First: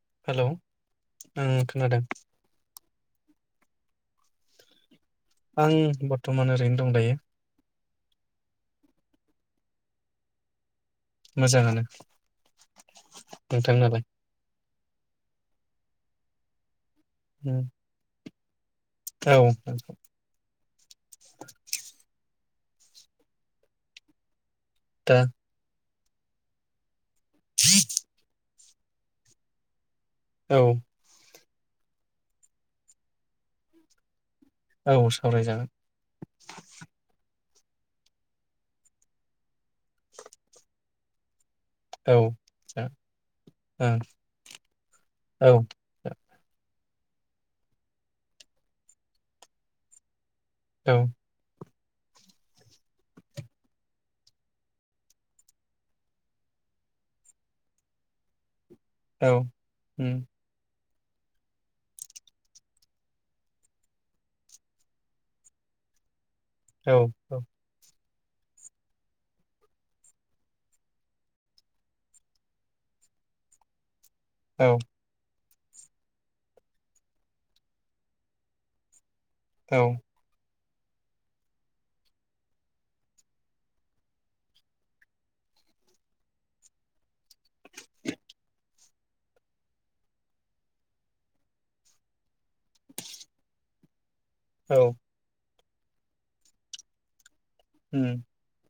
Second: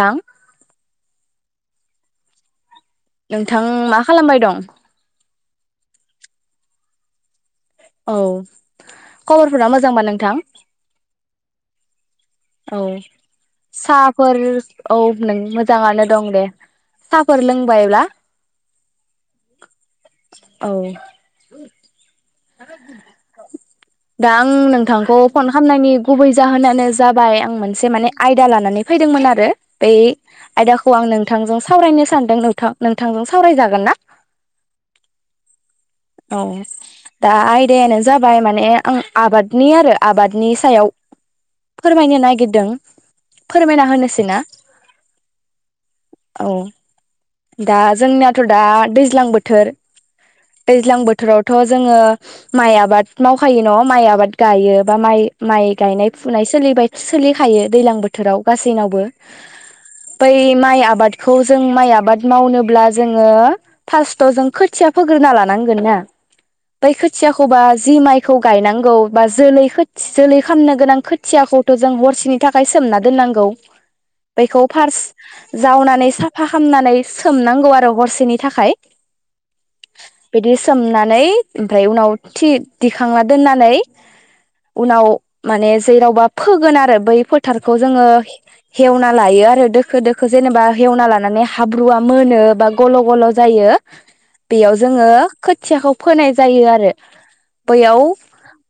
थां हेलौ उम खोनादों। नोंथां मा खालामबाय दं? आं बर्थमान ओरैनो दं दायो। औ खबरफोरा मोजांबा नोंथां। मोजाङानो। औ नोंथांनालाय? साहाफोर औ। नों मोजाङानो दं दे। साहाफोर उम, लोंबायब्ला? औ। औ। दा आं दा नोंथांखौ फन खालामनायनि गुबै जाहोनानो जाबाय आं मोनसे माने आयदा लानानै फैदोंमोन आरो बे औ आयदाखौ आं नों नोंथांजों सावरायनो सानदों नोंथां नोंथांजों सावरायजागोन ना औ सावरायजागोन। औ दा आयदायानो जाबाय माने आं आबादनि आरो आबादनि सायाव औ फोरमायनो नागिरदों औ फोरमायना औ होनोसै ना? औ दा जोंनियाथ दा दैज्लां बोथोर औ दैज्लां बोथोरावथ जोङो माइ आबाद मावखायो नआव माइ आबाद गायो बा माइ माइ गायनाय फुनाय सोलिबाय सोलिखायो दैज्लां बोथोराव गासैनावबो औ उम बै माइ आबाद खौ जों माइ आबाद मावनोब्ला जोङो फार्स्थाव जों खोथिया फोग्रोना लानांगोन ना। बै औ औ खोथियाखौबा जि माइ खौ गायनांगौ बा जोलै खोथ जोलै खालामनो गोनां खोथियाखौथ जों हरसेनि थाखाय सोमना दोननांगौ बेखौ औ फार्स्ट जावनानै साफा खालामामनानै सोमनांगौ आरो हरसेनि थाखाय। औ बिदि सोमनानै ओमफ्राय उनाव थि दिखांना दोननानै उनाव माने जेरावबा फोगोन आरो बै फोथ थारखौ जोङो हेवना लायो आरो दोखो दोखो जेनेबा हेवना लानानै हाब्रुआ मोनो बा गल' गल' जायो बेयाव औ जोङो खोथ खोथियाखौ फोनाय जायो आरो। बैयाव उम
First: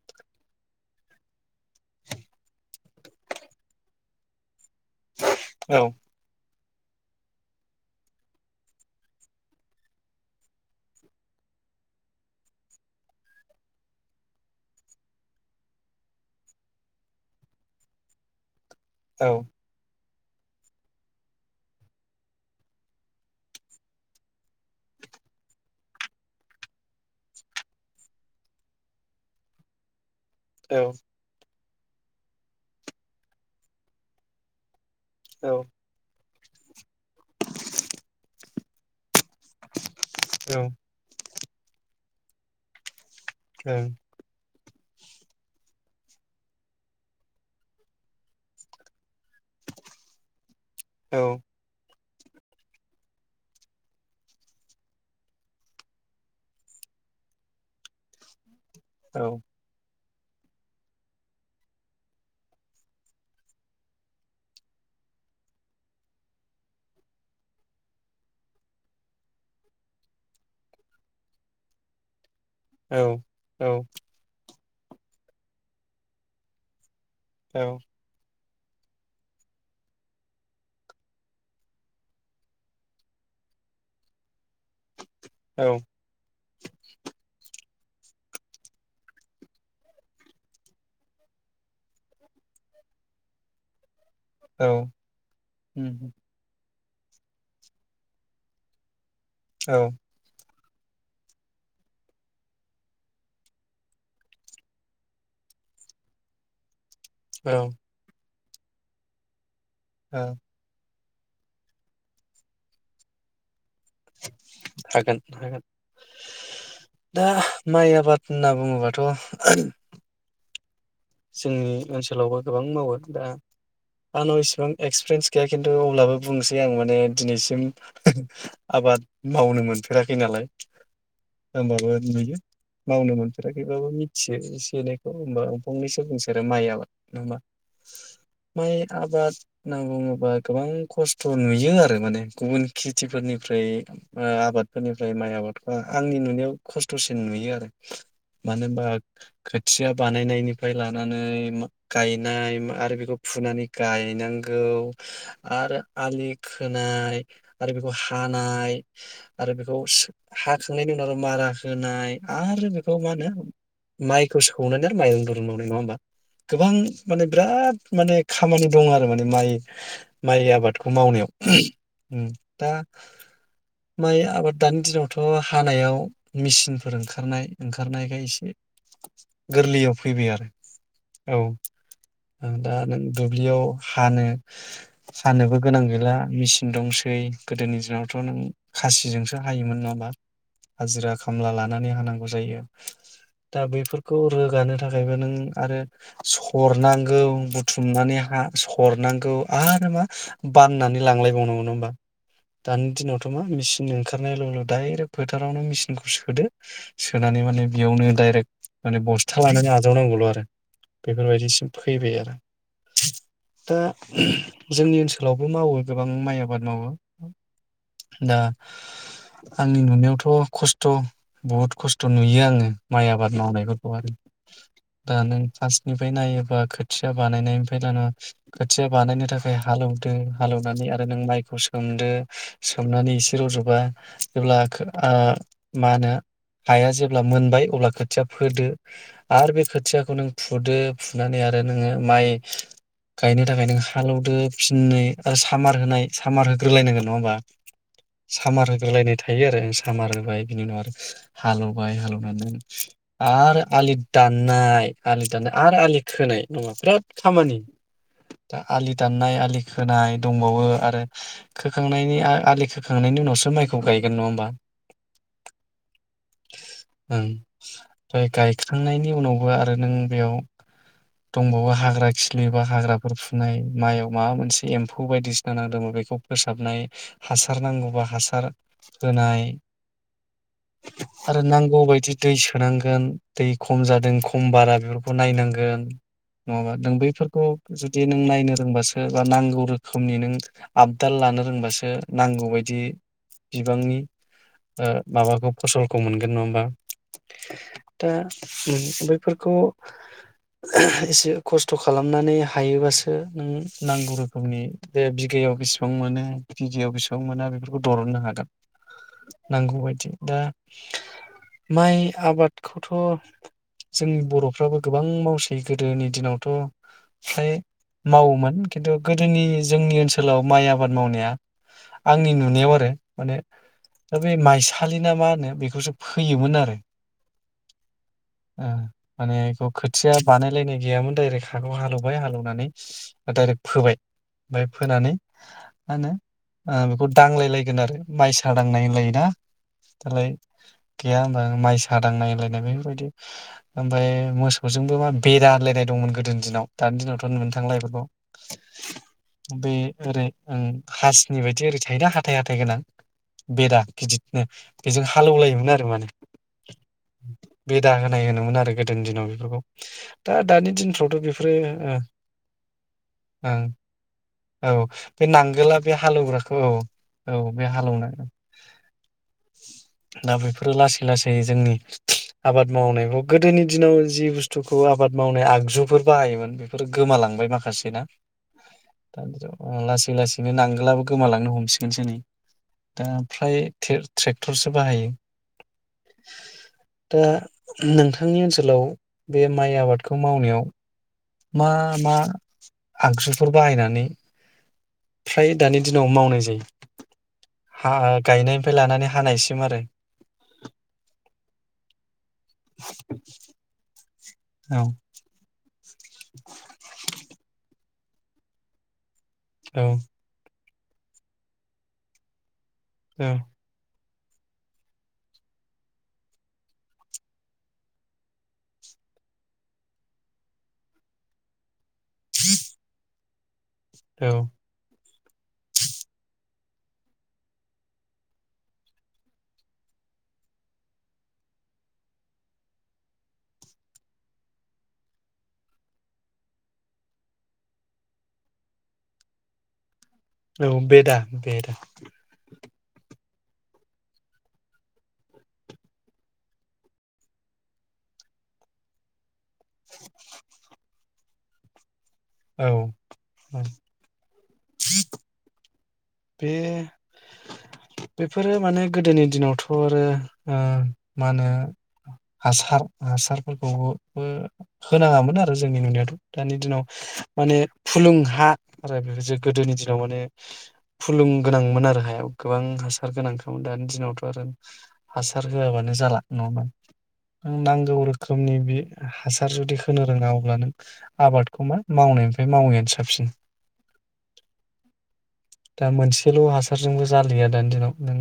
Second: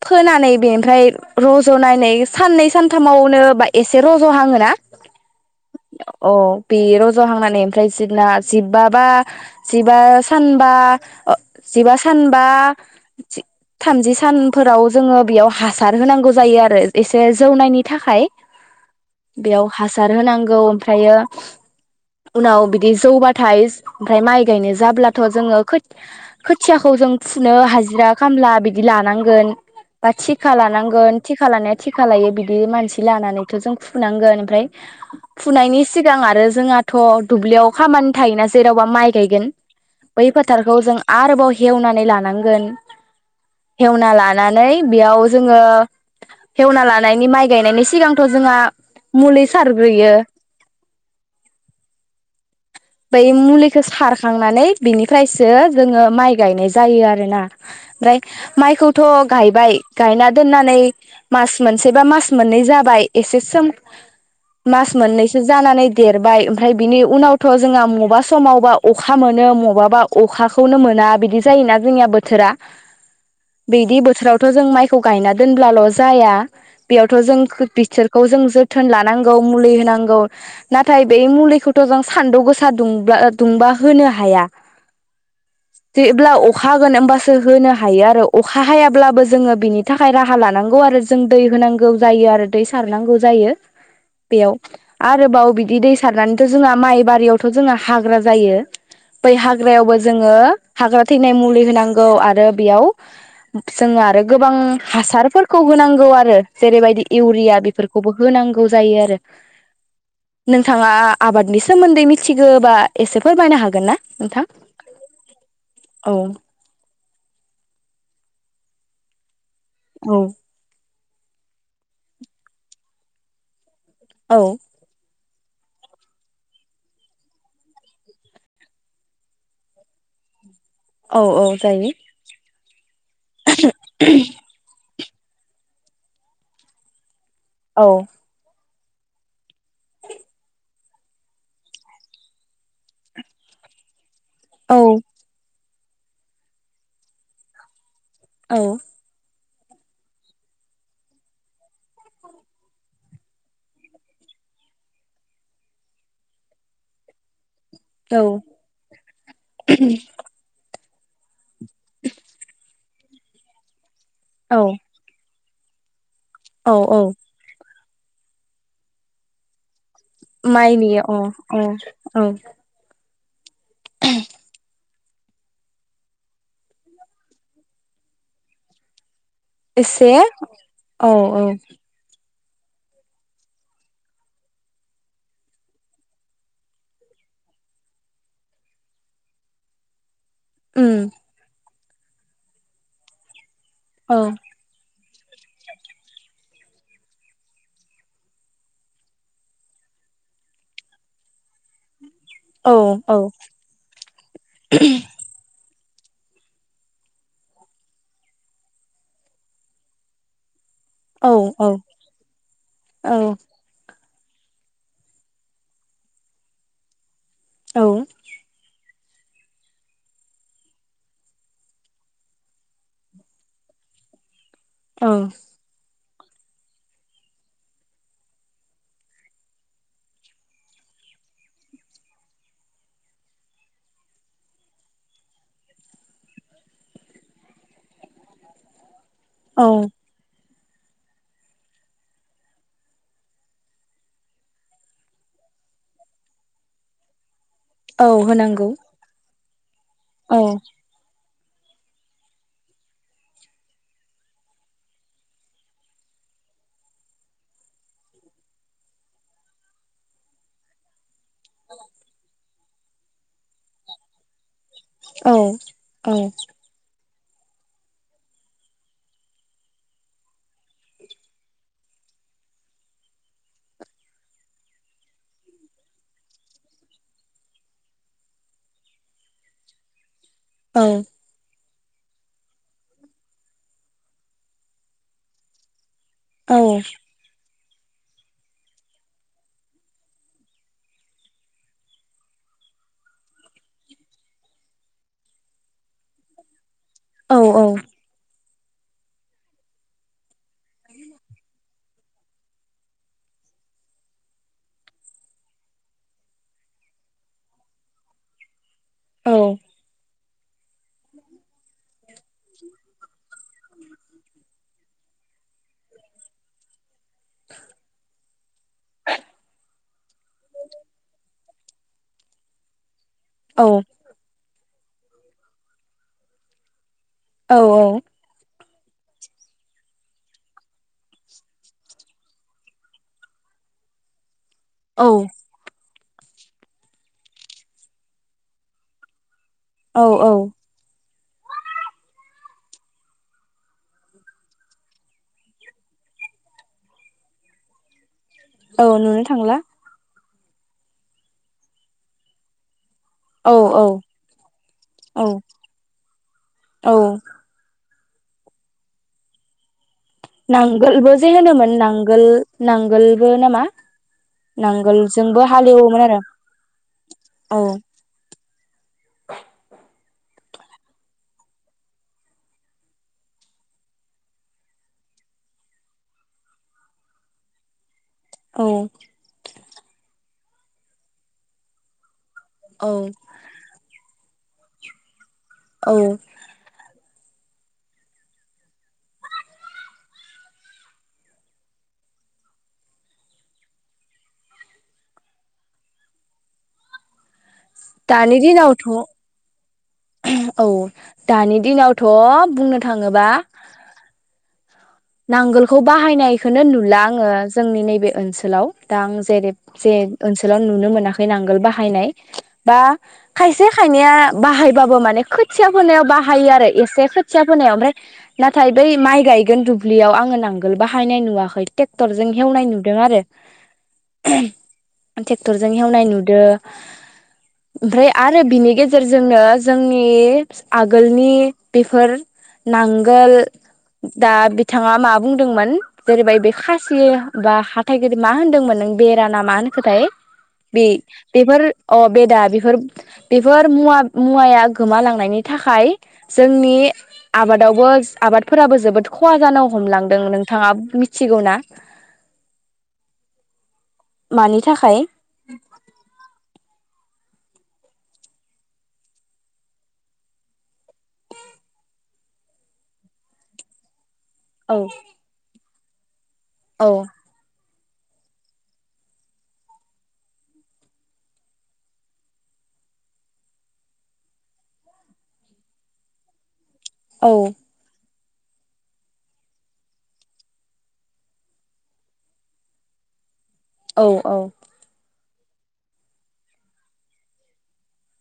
फोनानै बेनिफ्राय रज'नानै साननै सानथामावनो बा एसे रज'हाङोना औ औ अ बे रज'हांनानै ओमफ्राय जिबना जिबबाबा जिबा सानबा अ जिबा सान बा थामजि सानफोराव जोङो बेयाव हासार होनांगौ जायो आरो एसे जौनायनि थाखाय। बेयाव हास हासार होनांगौ ओमफ्रायो उनाव बिदि जौबाथाय ओमफ्राय माइ गायनाय जाब्लाथ' जोङो खोथ-खोथियाखौ जों फुनो हाजिरा खामला बिदि लानांगोन बा थिखा औ लानांगोन थिखा लानाय थिखा लायो बिदि मानसि लानानैथ' जों फुनांगोन ओमफ्राय फुनायनि सिगां आरो जोंहाथ' दुब्लियाव खामानि थायोना जेरावबा माइ गायगोन बै ओं फोथारखौ जों आरोबाव हेवना नै लांगोन औ हेवना लाना नानै बेयाव जोङो हेवना लानायनि माइ गायनायनि सिगांथ' जोंहा मुलि सारग्रोयो। औ। बै मुलिखौ सारखांनानै बिनिफ्रायसो जोङो माइ गायनाय जायो आरोना ओमफ्राय माइखौथ' गायबाय गायना दोननानै मास मोनसे बा मास मोननै जाबाय एसे सोम मास मोननैसो जानानै देरबाय ओमफ्राय बिनि उनाव थ जोंहा मबा समावबा अखा मोनो मबाबा अखाखौनो मोना बिदि जायोना जोंनिया बोथोरा औ औ बिदि बोथोरावथ' जों माइ खौ गायना दोनब्लाल' जाया बेयावथ' जों खो-बिसोरखौ जों जो थोन लानांगौ मुलि होनांगौ नाथाय बे मुलिखौथ' जों सान्दुं गोसा दुंब्ला ओ दुंबा होनो हाया जेब्ला अखा हागोन ओमबासो होनो हायो आरो अखा हायाब्लाबो जोङो बिनि थाखाय राहा लानांगौ आरो जों दै होनांगौ जायो आरो दै सारनांगौ जायो। बेयाव औ आरोबाव बिदि दै उम सारनानैथ' जोंहा माइ बारियावथ' जोंना हाग्रा जायो बै औ हाग्रायावबो जोङो हाग्रा थैनाय मुलि होनांगौ आरो बेयाव जोङो आरो गोबां हासारफोरखौ होनांगौ आरो जेरैबायदि इउरिया बेफोरखौबो। होनांगौ जायो आरो औ नोंथाङा आबादनि सोमोन्दै मिथिगौोबा एसे फोरमायनो हागोन ना नोंथां? हागोन हागोन औ दा माइआ आबाद होनना बुङोबाथ' औ। जोंनि ओनसोलावबो गोबां मावो दा आंनाव औ इसेबां एक्सपिरियेन्स गाया खिन्थु अब्लाबो बुंनोसै आं माने दिनैसिम हो आबाद मावनो मोनफेराखै नालाय औ औ जायो ओमबाबो नुयो मावनो मोनफेराखैबाबो मिथियो एसे एनै [unintelligible] फंनैसो बुंसोरो माइ आबाद नो मा औ माइ आबाद होनना बुङोबा गोबां खस्थ नुयो आरो माने गुबुन खेथिफोरनिफ्राय ओ औ आबादफोरनिफ्राय माइ आबाद आंनि नुनायाव खस्थसिन नुयो आरो औ मानो होनबा खोथिया बानायनायनि फ्राय लानानै गायनाय आरो बेखौ फुनानै गायनांगौ आरो आलि खोनाय आरो बेखौ हानाय आरो बेखौ सो हाख [unintelligible] मारा होनाय आरो बे खमानो माइखौ औ सौनानै आरो माइरं द [unintelligible] नङा होमबा? गोबां औ औ माने बिराद माने खामानि दं आरो माने माइ माइ आबादखौ माइनि अ मावनायाव अ औ उम दा माइ आबाद दानि दिनावथ' हानायाव मेचिनफोर ओंखारनाय ओंखारनायखाय एसे गोरलैयाव से फैबाय आरो औ औ। दा नों दुब्लियाव हानो हानोबो गोनां गैला मेचिन दंसै गोदोनि दिनावथ नों खासिजोंसो हायोमोन नङा होमबा? उम हाजिरा खामला लानो। नानै होनांगौ जायो। दा औ बेफोरखौ रोगानो ओमफ्रायबो नों आरो सरनांगौ बुथुमनानै हा सरनांगौ आरो मा बाननानै लांलायबावनांगौ नङा होमबा। औ दानि औ दिनावथ मा मिसिन ओंखारनायल उनाव डायरेक्ट फोथारावनो मिसिन सोदो सोनानै माने बेयावनो डायरेक्ट माने बस्था आजावनांगौल आरो औ बेफोरबायदिसिम औ फैबाय आरो दा जोंनि ओनसोलावबो मावो गोबां माइ आबाद मावो। औ दा आंनि नुनायावथ खस्थ बुहुद खस्थ नुयो आङो माइ आबाद मावनायफोरखौ हाय। औ दा नों फासनिफ बै नायोबा खोथिया बानायनायनिफ्राय लाना खोथिया बानायनो थाखाय हालौदो हालौनानै आरो नों माइखौ सोमदो सोमनानै एसे रजबा जेब्ला आ मा होनो हाया जेब्ला मोनबाय अब्ला खोथिया फोदो। आरो बे औ खोथियाखौ नों फुदो फुनानै आरो नोङो माइ गायनो थाखाय नों हालौदो फिननै आरो सामार होनाय सामार होग्रोलायनांगोन नङा होमबा। औ होनांगौ। हायो आरो। औ हामारबाय बिनि उनाव आरो हालौबाय हालौनानै आरो आलि दाननाय आलि दाननाय आरो आलि खोनाय नङा बिराद खामानि दा आलि दाननाय आलि खोनाय दंबावो आरो। खोखांनायनि आलि खोखांनायनि उनावसो माइखौ गायगोन नङा ओमबा। औ औ। ओम ओमफ्राय गाय खांनायनि उनावबो आरो नों बेयाव दंबावो हाग्रा खिलिबा हाग्राफोर फुनाय माइयाव माबा मोनसे एम्फौ बायदिसिना नांदोंमोन बेखौ फोसाबनाय हासार नांगौबा हासार होनाय। औ आरो नांग गौबायदि दै सोनांगोन। दै खम जादों खम बारा बेफोरखौ नायनांगोन। औ नङाबा नों बैफोरखौ जुदि नों नायनो रोंबासो बा नांगौ रोखोमनि नों आपदाल लानो रोंबासो नांगौबायायदि बिबांनि ओ माबाखौ फसलखौ मोनगोन नङा ओमबा। औ औ। बैफोरखौ ओ एसे खस्थ खालामनानै हायोबासो नों नांगौ रोखोमनि बेे बिगायाव बेसेबां मोनो बिगायाव बेसेबां मोना बेफोरखौ दरननो हागोन। औ नांगौबायदि। दा माइ आ खौथ। जोंनि बर'फ्रा बो गोबां मावसै गोदोनि दिनावथ। फ्राय मावोमोन खिन्थु गोदोनि जोंनि ओनसोलाव माइ आबाद मावनाया। आंनि नुनायाव आरो। माने [unintelligible] माइस। थालिना मा होनो बेखौसो फोयोमोन आरो। औ औ। ओ माने इखौ खोथिया बानायलायनाय गैयामोन डाइरेक्ट हाखौ हालौबाय हालौनानै डाइरेक्ट फोबाय। बाय औ फोनानै। मा होनो ओ बेखौ दांलायलायगोन आरो माइसा दांनाय होनलायोना। औ दालाय औ गैया होनबा माइस। नायलायनाय बेफोरबायदि ओमफाय मोसौजोंबो मा बेरा ओलायनाय दंमोन गोदोनि दिनाव दानि दिनावथ नुनो थांला इफोरखौ। औ नुनो थांला। ओं हासनि बायदि ओरै थायोना हाथाय हाथाय गोनां औ बे औ दा गिदिनो बेजों औ हालेवलायोमोन आरो माने। औ। बिदा होनाय होनोमोन आरो गोदोनि दिनाव बेफोरखौ। दा दानि नांगोलबो दिनफ्रावथ जे बेफोरो होनोमोन ओ नांगोल नांगोलबो नामा औ बे नांगोलजोंबो नांगोला बे हालेवोमोन आरो हालेवग्राखौ औ औ बे हालेवनाय। [inaudible] दा बेफोरो लासै लासै जै जोंनि आबाद मावनायखौ गोदोनि दिनाव जि बुस्थुखौ आबाद मावनाय आगजुफोर बाहायोमोन बेफोर गोमालांबाय माखासे ना औ [inaudible] लासै लासै। बिदिनो नांगोलाबो गोमालांनो हमसिगोनसो नै। औ दा फ्राय थे ट्रेक्टरसो बाहायो। औ। दा नोंथांनि ओनसोलाव बे माइ आबादखौ मावनायाव मा मा आगजुफोर बाहायनानै फ्राय दानि दिनाव मावनाय जायो। हा दानि गायनायनिफ्राय दिनावथ' लानानै हानायसिम आरो। औ दानि दिनावथ बुंनो थाङोबा। औ। खौ बाहायनायखौनो नुला आङो जोंनि नैबे ओनसोलाव दा आं। जेरेब औ जे ओनसोलाव नुनो मोनाखै नांगोल बाहायनाय। बा औ खायसे खायनैया बाहायबाबो माने खोथिया फोनायाव बाहायो आरो एसे खोथिया फोनायाव ओमफ्राय नाथाय बै माइ गायगोन दुब ब्लियाव आङो नांगोल बाहायनाय नुवाखै। ट्रेक्टरजों हेवनाय नुदों आरो। औ। टेक्टरजों हेवनाय नुदो। ओमफ्राय आरो बिनि गेजेरजोंनो जोंनि आगोलनि बेफोर नांगोल दा बिथाङा मा बुंदोंमोन जेरैबाय बे खासि बा हाथाय गेदेमा मा होन्दोंमोन नों बेराना मा होनखोथाय? औ बि बेदा बेफोर बेदा अ बेदा बेफोर बेफोर मुवा मुवाया गोमालांनायनि थाखाय जोंनि आबादावबो आबादफोराबो जोबोद खहा जानो हमलांदों नोंथाङा मि थिगौना? औ उम। मानि थाखाय? बे बेफोरो माने गोदोनि दिनावथ आरो ओ मा होनो हासार हासारफोरखौ बो औ होनाङामोन आरो जोंनि नुनायावथ दानि दिनाव औ माने फुलुं हा आरो जे गोदोनि दिनाव माने फुलुं गोनांमोन आरो हायाव गोबां हासार गोनांखामोन। दानि दिनावथ आरो हासार होआबानो जाला नङा होनबा? औ नांगौ रो खोमनि बे हासार जुदि होनो रोङा अब्ला नों आबादखौ मा मावनायनिफ्राय मावैआनो साबसिन। औ औ। दा मोनसेल' हासारजोंबो जालिया दानि दिनाव। नों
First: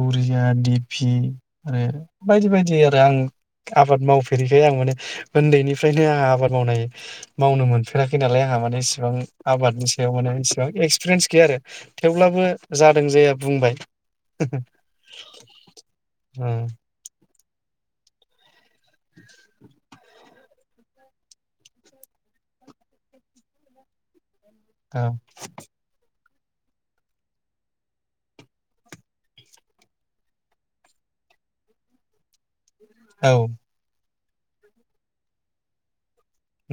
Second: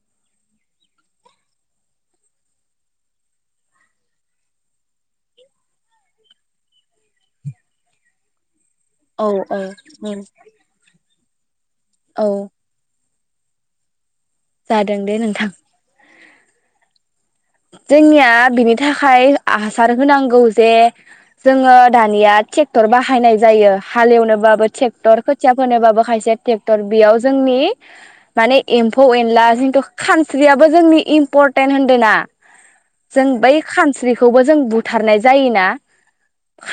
इउरिया, डि फि आरो बायदि बायदि आरो आं आबाद मावफेरैखाय आं माने ओन्दैनिफ्रायनो आंहा आबाद मावनाय मावनो मोनफेराखै नालाय आंहा म ने इसेबां औ आबादनि सायाव औ माने इसेबां एक्स फेरेन्स गैया आरो औ थेवब्लाबो जादों जाया बुंबाय। जादों दे नोंथां। उम। जोंनिया बिनि नि थाखाय हासार होनांगौ। जे जोङो दानिया ट्रेक्टर बाहायनाय जायो हालेवनोबा बो औ ट्रेक्टर खोथिया फोनोबबाबो खायसेया टेक्टार बेयाव जोंनि माने एम्फौ एनला जिन्थु खानस्रियाबो जोंनि इम्परटेन्ट होन्दों ना जों औ बै खानस्रि खौबो जों बुथारनाय जायोना।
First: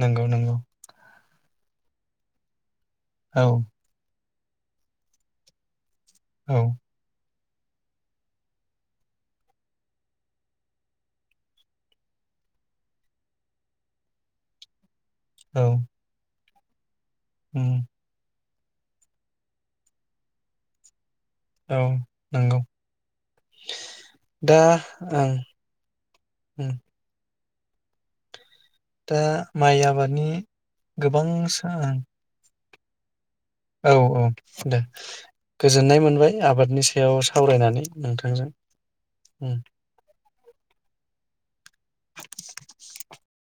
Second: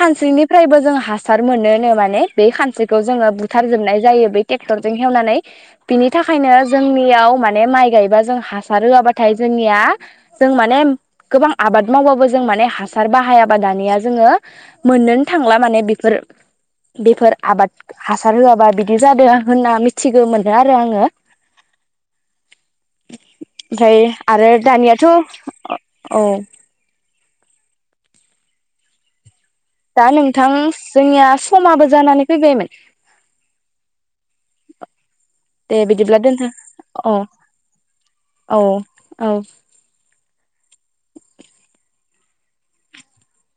नंगौ नंगौ जों हासार मोनो नो माने बे खानस्रि खौ जोङो औ बुथारजोबनाय जायो बे ट्रेक्टरजों हेवनानै बिनि थाखायनो औ जोंनियाव मान बे माइ गायोबा जों हासार होआबाथाय जोंनिया जों माने गोबां आबाद मावबाबो जों माने हासार बाहायाबा दानिया जोङो मोननोनो थांला औ माने बेफोर बेफोर उम आबाद हासार होआ बा बिदि जादों होनना मिथिगो मोनो आरो आङो। औ नंगौ ओमफ्राय आरो दा दानियाथ' ओ‌ औ। दा माइ दा आबादनि नोंथां गोबां जोंनिया सा समाबो जानानै फैबायमोन। औ औ दे दे गोजोननाय बिदिब्ला मोनबाय दोनथ' आबादनि औ सायाव सावरायनानै औ औ नोंथांजों।